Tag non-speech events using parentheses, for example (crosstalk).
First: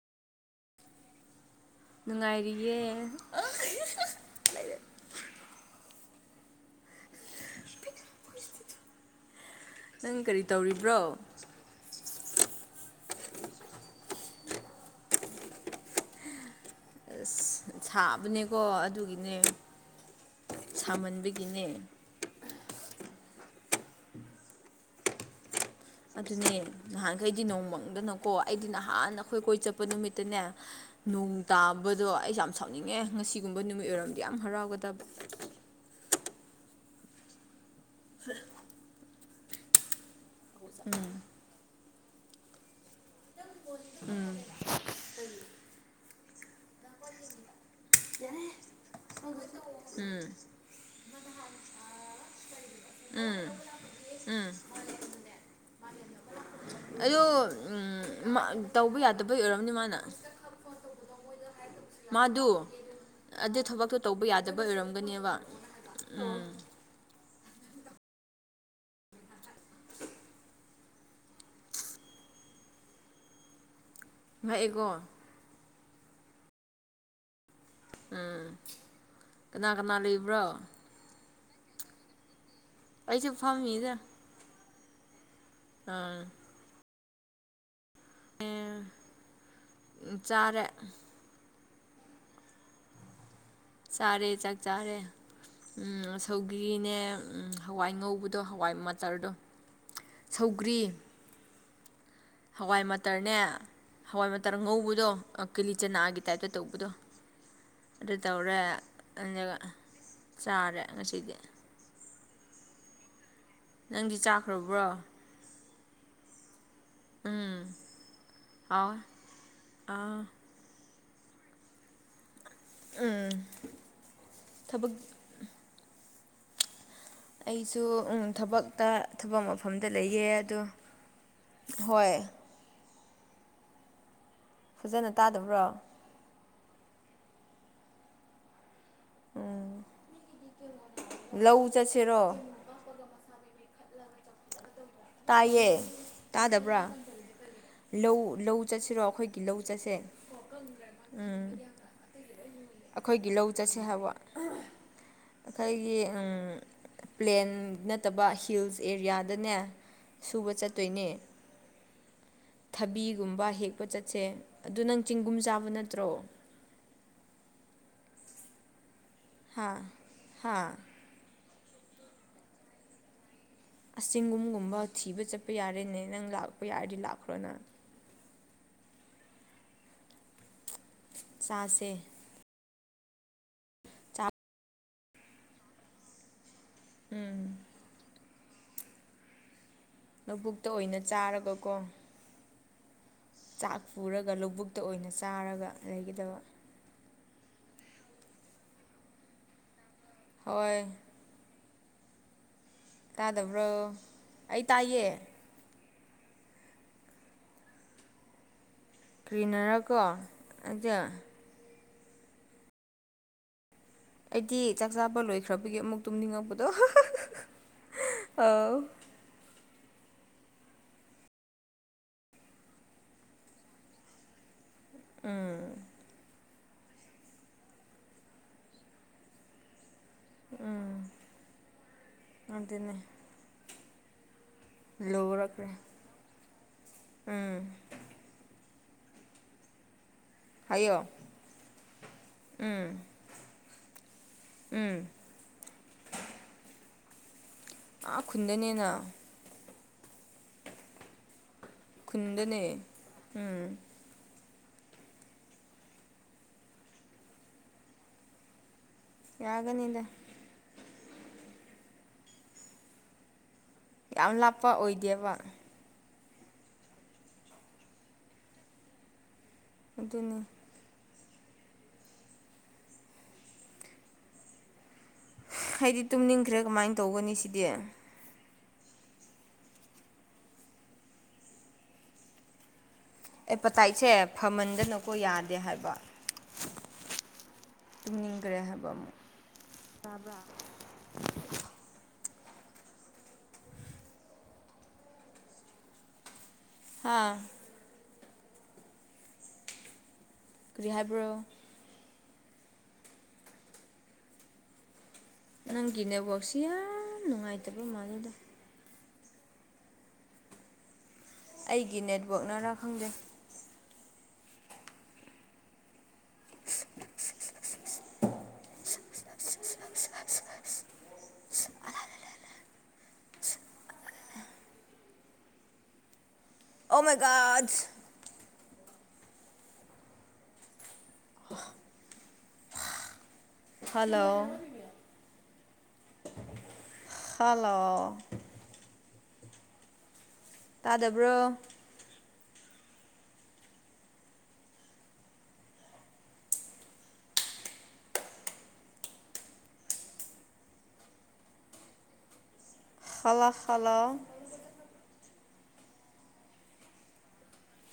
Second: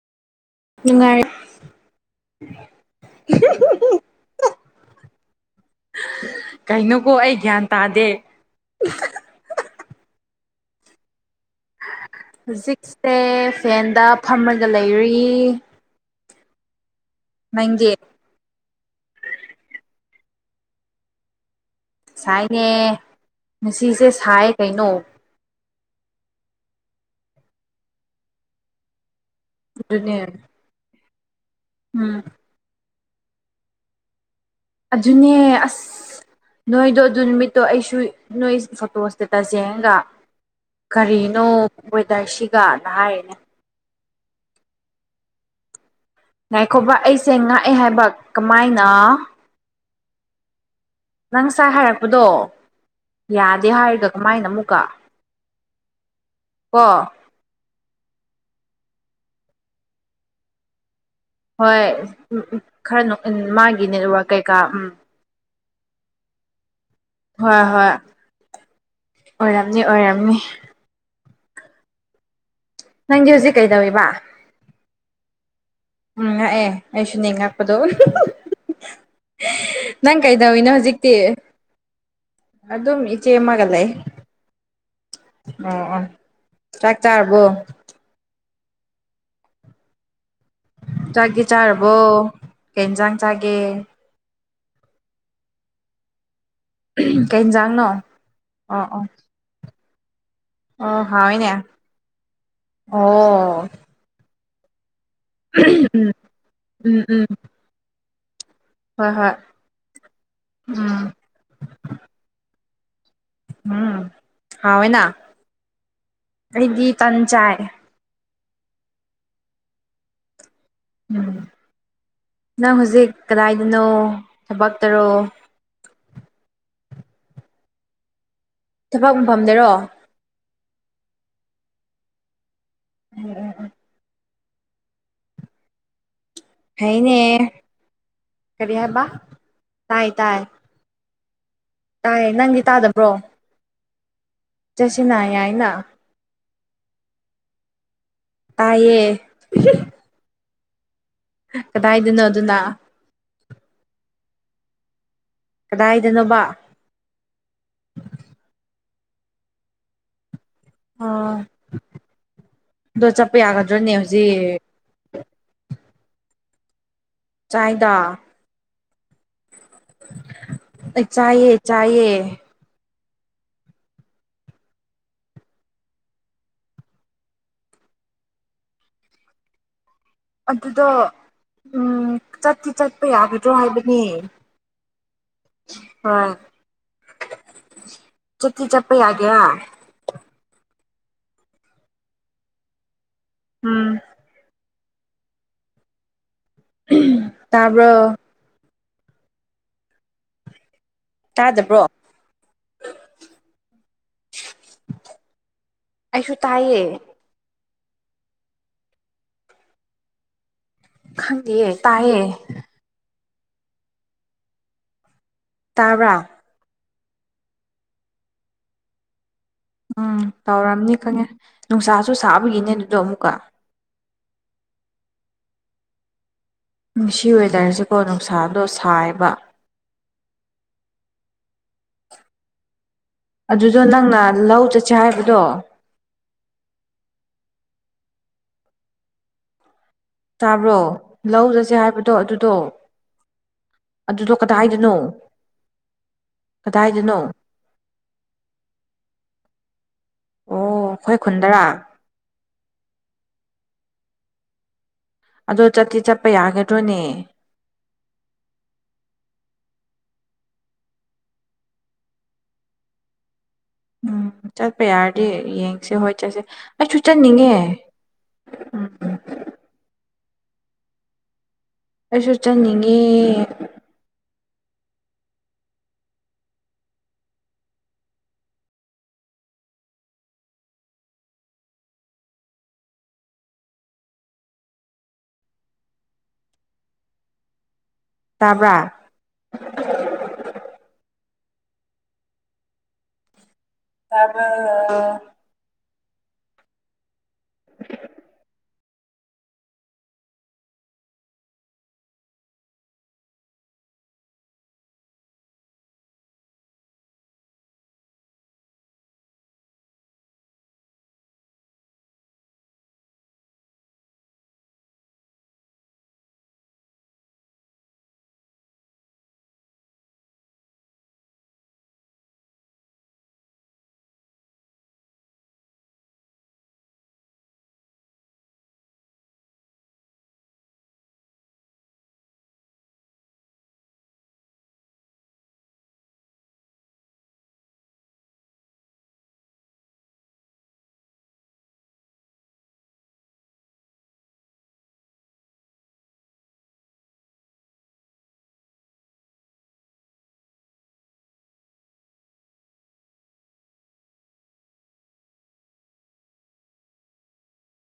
ꯅꯨꯡꯉꯥꯏꯔꯤ ꯅꯨꯡꯉꯥꯏꯔꯤꯌꯦ ꯀꯩꯅꯣꯀꯣ ꯑꯩ ꯒ꯭ꯌꯥꯟ ꯇꯥꯗꯦ ꯅꯪ ꯀꯔꯤ ꯇꯧꯔꯤꯕ꯭ꯔꯣ ꯍꯧꯖꯤꯛꯁꯦ ꯐꯦꯟꯗ ꯐꯝꯃꯒ ꯂꯩꯔꯤ ꯑꯁ ꯅꯪꯗꯤ ꯁꯥꯕꯅꯦꯀꯣ ꯑꯗꯨꯒꯤꯅꯦ ꯁꯥꯃꯟꯕꯒꯤꯅꯦ ꯁꯥꯏꯅꯦ ꯉꯁꯤꯁꯦ ꯁꯥꯏ ꯀꯩꯅꯣ ꯑꯗꯨꯅꯦ ꯅꯍꯥꯟꯈꯩꯗꯤ ꯅꯣꯡꯃꯪꯗꯅꯀꯣ ꯑꯩꯗꯤ ꯅꯍꯥꯟ ꯑꯩꯈꯣꯏ ꯀꯣꯏ ꯆꯠꯄ ꯑꯗꯨꯅꯦ ꯅꯨꯃꯤꯠꯇꯅꯦ ꯅꯣꯡ ꯇꯥꯕꯗꯣ ꯎꯝ ꯑꯩ ꯌꯥꯝ ꯁꯥꯎꯅꯤꯡꯉꯦ ꯉꯁꯤꯒꯨꯝꯕ ꯅꯨꯃꯤꯠ ꯑꯣꯏꯔꯝꯗꯤ ꯌꯥꯝ ꯍꯔꯥꯎꯒꯗ ꯑꯗꯨꯅꯦ ꯑꯁ ꯅꯣꯏꯗꯣ ꯑꯗꯨ ꯅꯨꯃꯤꯠꯇꯣ ꯑꯩꯁꯨ ꯅꯣꯏ ꯐꯣꯇꯣ ꯏꯁ ꯇꯁꯌꯦꯡꯉꯥꯒ ꯀꯔꯤꯅꯣ ꯋꯦꯗꯔꯁꯤꯒꯅ ꯍꯥꯏꯔꯤꯅꯦ ꯎꯝ (unintelligible) ꯉꯥꯏꯈꯣꯕ ꯑꯩꯁꯦ ꯉꯥꯛꯑꯦ ꯍꯥꯏꯕ ꯀꯃꯥꯏꯅ (unintelligible) ꯅꯪ ꯉꯁꯥꯏ ꯍꯥꯏꯔꯛꯄꯗꯣ ꯌꯥꯗꯦ ꯍꯥꯏꯔꯒ ꯀꯃꯥꯏꯅ ꯑꯃꯨꯛꯀ ꯀꯣ ꯑꯗꯣ ꯎꯝ ꯇꯧꯕ ꯌꯥꯗꯕꯩ ꯑꯣꯏꯔꯝꯅꯤ ꯃꯥꯅ ꯍꯣꯏ ꯃꯥꯗꯨ ꯈꯔ ꯑꯗꯨ ꯃꯥꯒꯤ ꯊꯕꯛꯇꯣ ꯇꯧꯕ ꯅꯦꯠꯋꯥꯔꯛ ꯀꯩꯀꯥ ꯌꯥꯗꯕ ꯎꯝ ꯑꯣꯏꯔꯝꯒꯅꯦꯕ ꯍꯣꯏ ꯍꯣꯏ ꯑꯣꯏꯔꯝꯅꯤ ꯑꯣꯏꯔꯝꯃꯤ ꯅꯪꯗꯤ ꯍꯧꯖꯤꯛ ꯀꯩꯗꯧꯏꯕ ꯉꯛꯏꯀꯣ ꯎꯝ ꯉꯥꯛꯑꯦ ꯑꯩꯁꯨꯅꯤ ꯉꯛ ꯍꯗꯣ ꯀꯅꯥ ꯀꯅꯥ (unintelligible) ꯅꯪ ꯂꯩꯕ꯭ꯔꯣ ꯀꯩꯗꯧꯏꯤꯅꯣ ꯍꯧꯖꯤꯛꯇꯤ ꯑꯗꯨꯝ ꯏꯆꯦ ꯑꯩꯁꯨ ꯑꯃꯒ ꯂꯩ ꯐꯝꯃꯤꯗ ꯑꯣ ꯑꯣ ꯑꯥ ꯆꯥꯛꯆꯥꯔꯕꯣ ꯎꯝ ꯆꯥꯔꯦ ꯆꯥꯛꯇꯤ ꯆꯥꯔꯕꯣ ꯀꯩ ꯌꯦꯟꯁꯥꯡ ꯆꯥꯒꯦ ꯆꯥꯔꯦ ꯆꯥꯛ ꯆꯥꯔꯦ ꯎꯝ ꯁꯧꯒ꯭ꯔꯤꯅꯦ ꯀꯩ ꯏꯟꯖꯥꯡꯅꯣ ꯍꯋꯥꯏ ꯉꯧꯕꯗꯣ ꯍꯋꯥꯏ ꯑꯣ ꯑꯣ ꯃꯆꯔꯗꯣ ꯁꯧꯒ꯭ꯔꯤ ꯍꯥꯎꯏꯅꯦ ꯍꯋꯥꯏ ꯃꯠꯇꯔꯅꯦ ꯍꯋꯥꯏ ꯃꯇꯔ ꯉꯧꯕꯗꯣ ꯀꯦꯂꯤꯆꯅꯥꯒꯤ ꯇꯥꯏꯞꯇ ꯇꯧꯕꯗꯣ ꯎꯝ ꯎꯝ ꯑꯗꯨ ꯇꯧꯔꯦ ꯍꯣꯏ ꯍꯣꯏ ꯑꯗꯨꯒ ꯆꯥꯔꯦ ꯎꯝ ꯉꯁꯤꯗꯤ ꯎꯝ ꯅꯪꯗꯤ ꯆꯥꯈ꯭ꯔꯕ꯭ꯔꯣ ꯍꯥꯎꯋꯦꯅ ꯑꯩꯗꯤ ꯇꯟ ꯆꯥꯏ ꯍꯧ ꯑꯦ ꯎꯝ ꯅꯪ ꯍꯧꯖꯤꯛ ꯀꯗꯥꯏꯗꯅꯣ ꯊꯕꯛ ꯊꯕꯛꯇꯔꯣ ꯑꯩꯁꯨ ꯎꯝ ꯊꯕꯛꯇ ꯊꯕꯛ ꯃꯐꯝꯗ ꯂꯩ ꯑꯦ ꯑꯗꯣ ꯍꯣꯏ ꯎꯝ ꯎꯝ ꯎꯝ ꯐꯖꯅ ꯇꯥꯗꯕ꯭ꯔꯣ ꯍꯥꯏꯅꯦ ꯀꯔꯤ ꯍꯥꯏꯕꯥ ꯇꯥꯏ ꯇꯥꯏ ꯂꯧ ꯆꯠꯁꯦ ꯇꯥꯏꯌꯦ ꯅꯪꯗꯤ ꯇꯥꯗꯕ꯭ꯔꯣ ꯆꯠꯁꯤꯅ ꯇꯥꯏꯌꯦ ꯌꯥꯏꯅ ꯇꯥꯗꯕ꯭ꯔꯥ ꯂꯧ ꯂꯧ ꯇꯥꯏꯌꯦ ꯆꯠꯁꯤꯔꯣ ꯑꯩꯈꯣꯏꯒꯤ ꯂꯧ ꯆꯠꯁꯦ ꯀꯗꯥꯏꯗꯅꯣ ꯑꯗꯨꯅ ꯑꯩꯈꯣꯏꯒꯤ ꯂꯧ ꯆꯠꯁꯦ ꯍꯥꯏꯕ ꯑꯩꯈꯣꯏꯒꯤ ꯎꯝ ꯀꯗꯥꯏꯗꯅꯣꯕ ꯄ꯭ꯂꯦꯟ ꯅꯠꯇꯕ ꯍꯤꯜꯁ ꯑꯦꯔꯤꯌꯥꯗꯅꯦ ꯁꯨꯕ ꯆꯠꯇꯣꯏꯅꯦ ꯑꯣ ꯑꯗꯣ ꯆꯠꯄ ꯊꯕꯤꯒꯨꯝꯕ ꯍꯦꯛꯄ ꯌꯥꯒꯗ꯭ꯔꯅꯦ ꯆꯠꯁꯦ ꯍꯧꯖꯤꯛ ꯑꯗꯨ ꯅꯪ ꯆꯤꯡꯒꯨꯝ ꯆꯥꯕ ꯅꯠꯇ꯭ꯔꯣ ꯆꯥꯏꯗꯥ ꯍꯥꯥ ꯍꯥꯥ ꯑꯩ ꯆꯥꯏꯌꯦ ꯆꯥꯏꯌꯦ ꯑꯁ ꯆꯤꯡꯒꯨꯝꯒꯨꯝꯕ ꯊꯤꯕ ꯆꯠꯄ ꯌꯥꯔꯦꯅꯦ ꯅꯪ ꯂꯥꯛꯄ ꯌꯥꯔꯗꯤ ꯂꯥꯛꯈ꯭ꯔꯣꯅꯪ ꯑꯗꯨꯗꯣ ꯆꯥꯁꯦ ꯎꯝ ꯆꯠꯇꯠꯇꯤ ꯆꯠꯄ ꯌꯥꯒꯗ꯭ꯔꯣ ꯍꯥꯏꯕꯅꯤ ꯆꯥꯛ (unintelligible) ꯎꯝ꯫ ꯆꯠꯇꯤ ꯆꯞꯄ ꯌꯥꯒꯦꯌꯥ ꯂꯧ-ꯕꯨꯛꯇ ꯑꯣꯏꯅ ꯆꯥꯔꯒꯀꯣ ꯆꯥꯛ ꯎꯝ ꯄꯨꯔꯒ ꯂꯧ-ꯕꯨꯛꯇ ꯑꯣꯏꯅ ꯆꯥꯔꯒ ꯂꯩꯒꯗꯕ ꯎꯝ ꯇꯥꯕ꯭ꯔꫭ ꯍꯣꯏ꯫ ꯇꯥꯗꯕ꯭ꯔꯣ ꯇꯥꯗꯕ꯭ꯔꯣ ꯑꯩ ꯇꯥꯏꯌꯦ ꯑꯩꯁꯨ ꯇꯥꯏꯌꯦ ꯀ꯭ꯔꯤꯅꯔꯀꯣ ꯑꯗꫭ ꯌꯦ ꯇꯥꯏꯌꯦ ꯑꯩꯗꯤ ꯆꯥꯛ ꯆꯥꯕ ꯂꯣꯏꯈ꯭ꯔꯕꯒꯤ ꯑꯃꯨꯛ ꯇꯥꯕ꯭ꯔꯥ ꯇꯨꯝꯅꯤꯡꯉꯛꯄꯗꯣ ꯎꯝ ꯇꯧꯔꯝꯅꯤ ꯈꯪꯉꯦ ꯅꯨꯡꯁꯥꯁꯨ ꯁꯥꯕꯒꯤꯅꯦ ꯑꯗꯨꯗꯣ ꯑꯃꯨꯛꯀ ꯎꯝ꯫ ꯉꯁꯤ ꯋꯦꯗ꯭ꯔꯁꯤꯀꯣ ꯅꯨꯡꯁꯥꯗꯣ ꯁꯥꯏꯌꯦꯕ ꯎꯝ ꯑꯗꯨꯅꯦ ꯑꯗꯨꯗꯣ ꯅꯪꯅ ꯂꯧ ꯆꯠ ꯂꯧꯔꯈ꯭ꯔꯦ ꯎꯝ ꯇꯥꯕ꯭ꯔꯣ ꯍꯥꯏꯌꯣ ꯂꯧ ꯆꯠꯁꯦ ꯍꯥꯏꯕꯗꯣ ꯑꯗꯨꯗꯣ ꯑꯗꯨꯗꯣ ꯀꯗꯥꯏꯗꯅꯣ ꯎꯝ ꯀꯗꯥꯏꯗꯅꯣ ꯑꯥ ꯈꯨꯟꯗꯅꯦꯅ ꯑꯣ ꯑꯩꯈꯣꯏ ꯈꯨꯟꯗꯔꯥ ꯈꯨꯟꯗꯅꯦ ꯎꯝ ꯑꯗꯣ ꯆꯠꯇꯤ ꯆꯠꯄ ꯌꯥꯒꯗꯣꯅꯦ ꯌꯥꯒꯅꯤꯗ ꯎꯝ ꯌꯥꯝ ꯂꯥꯞꯄ ꯆꯠꯄ ꯌꯥꯔꯗꯤ ꯑꯣꯏꯗꯦꯕ ꯌꯦꯡꯁꯦ ꯍꯣꯏ ꯆꯠꯁꯦ ꯑꯩꯁꯨ ꯆꯠꯅꯤꯡꯉꯦ ꯎꯝ ꯎꯝ ꯑꯗꯨꯅꯤ ꯑꯩꯁꯨ ꯆꯠꯅꯤꯡꯉꯦ ꯑꯩꯗꯤ ꯇꯨꯝꯅꯤꯡꯈ꯭ꯔꯦ ꯀꯃꯥꯏꯅ ꯇꯧꯒꯅꯤ ꯁꯤꯗꯤ ꯑꯦꯄꯇꯥꯏꯠꯁꯦ ꯐꯃꯟꯗꯅꯀꯣ ꯌꯥꯗꯦ ꯍꯥꯏꯕ ꯇꯨꯝꯅꯤꯡꯈ꯭ꯔꯦ ꯇꯥꯕ꯭ꯔꯥ ꯍꯥꯏꯕ ꯑꯃꯨꯛ ꯇꯥꯕ꯭ꯔꯥ ꯇꯥꯕ꯭ꯔꯥ ꯍꯥꯥ ꯀꯔꯤ ꯍꯥꯏꯕ꯭ꯔꯣ ꯅꯪꯒꯤ ꯅꯦꯠꯋꯥꯛꯁꯤ ꯌꯥꯝ ꯅꯨꯡꯉꯥꯏꯇꯕ ꯃꯥꯜꯂꯦꯗ ꯑꯩꯒꯤ ꯅꯦꯠꯋꯥꯛꯅꯔꯥ ꯈꯪꯗꯦ ꯑꯣ ꯃꯥꯏ ꯒꫭꯠ ꯍꯜꯂꯣ ꯍꯜꯂꯣ ꯇꯥꯗꯕ꯭ꯔꯣ ꯍꯜꯂꫭ ꯍꯜꯂꯣ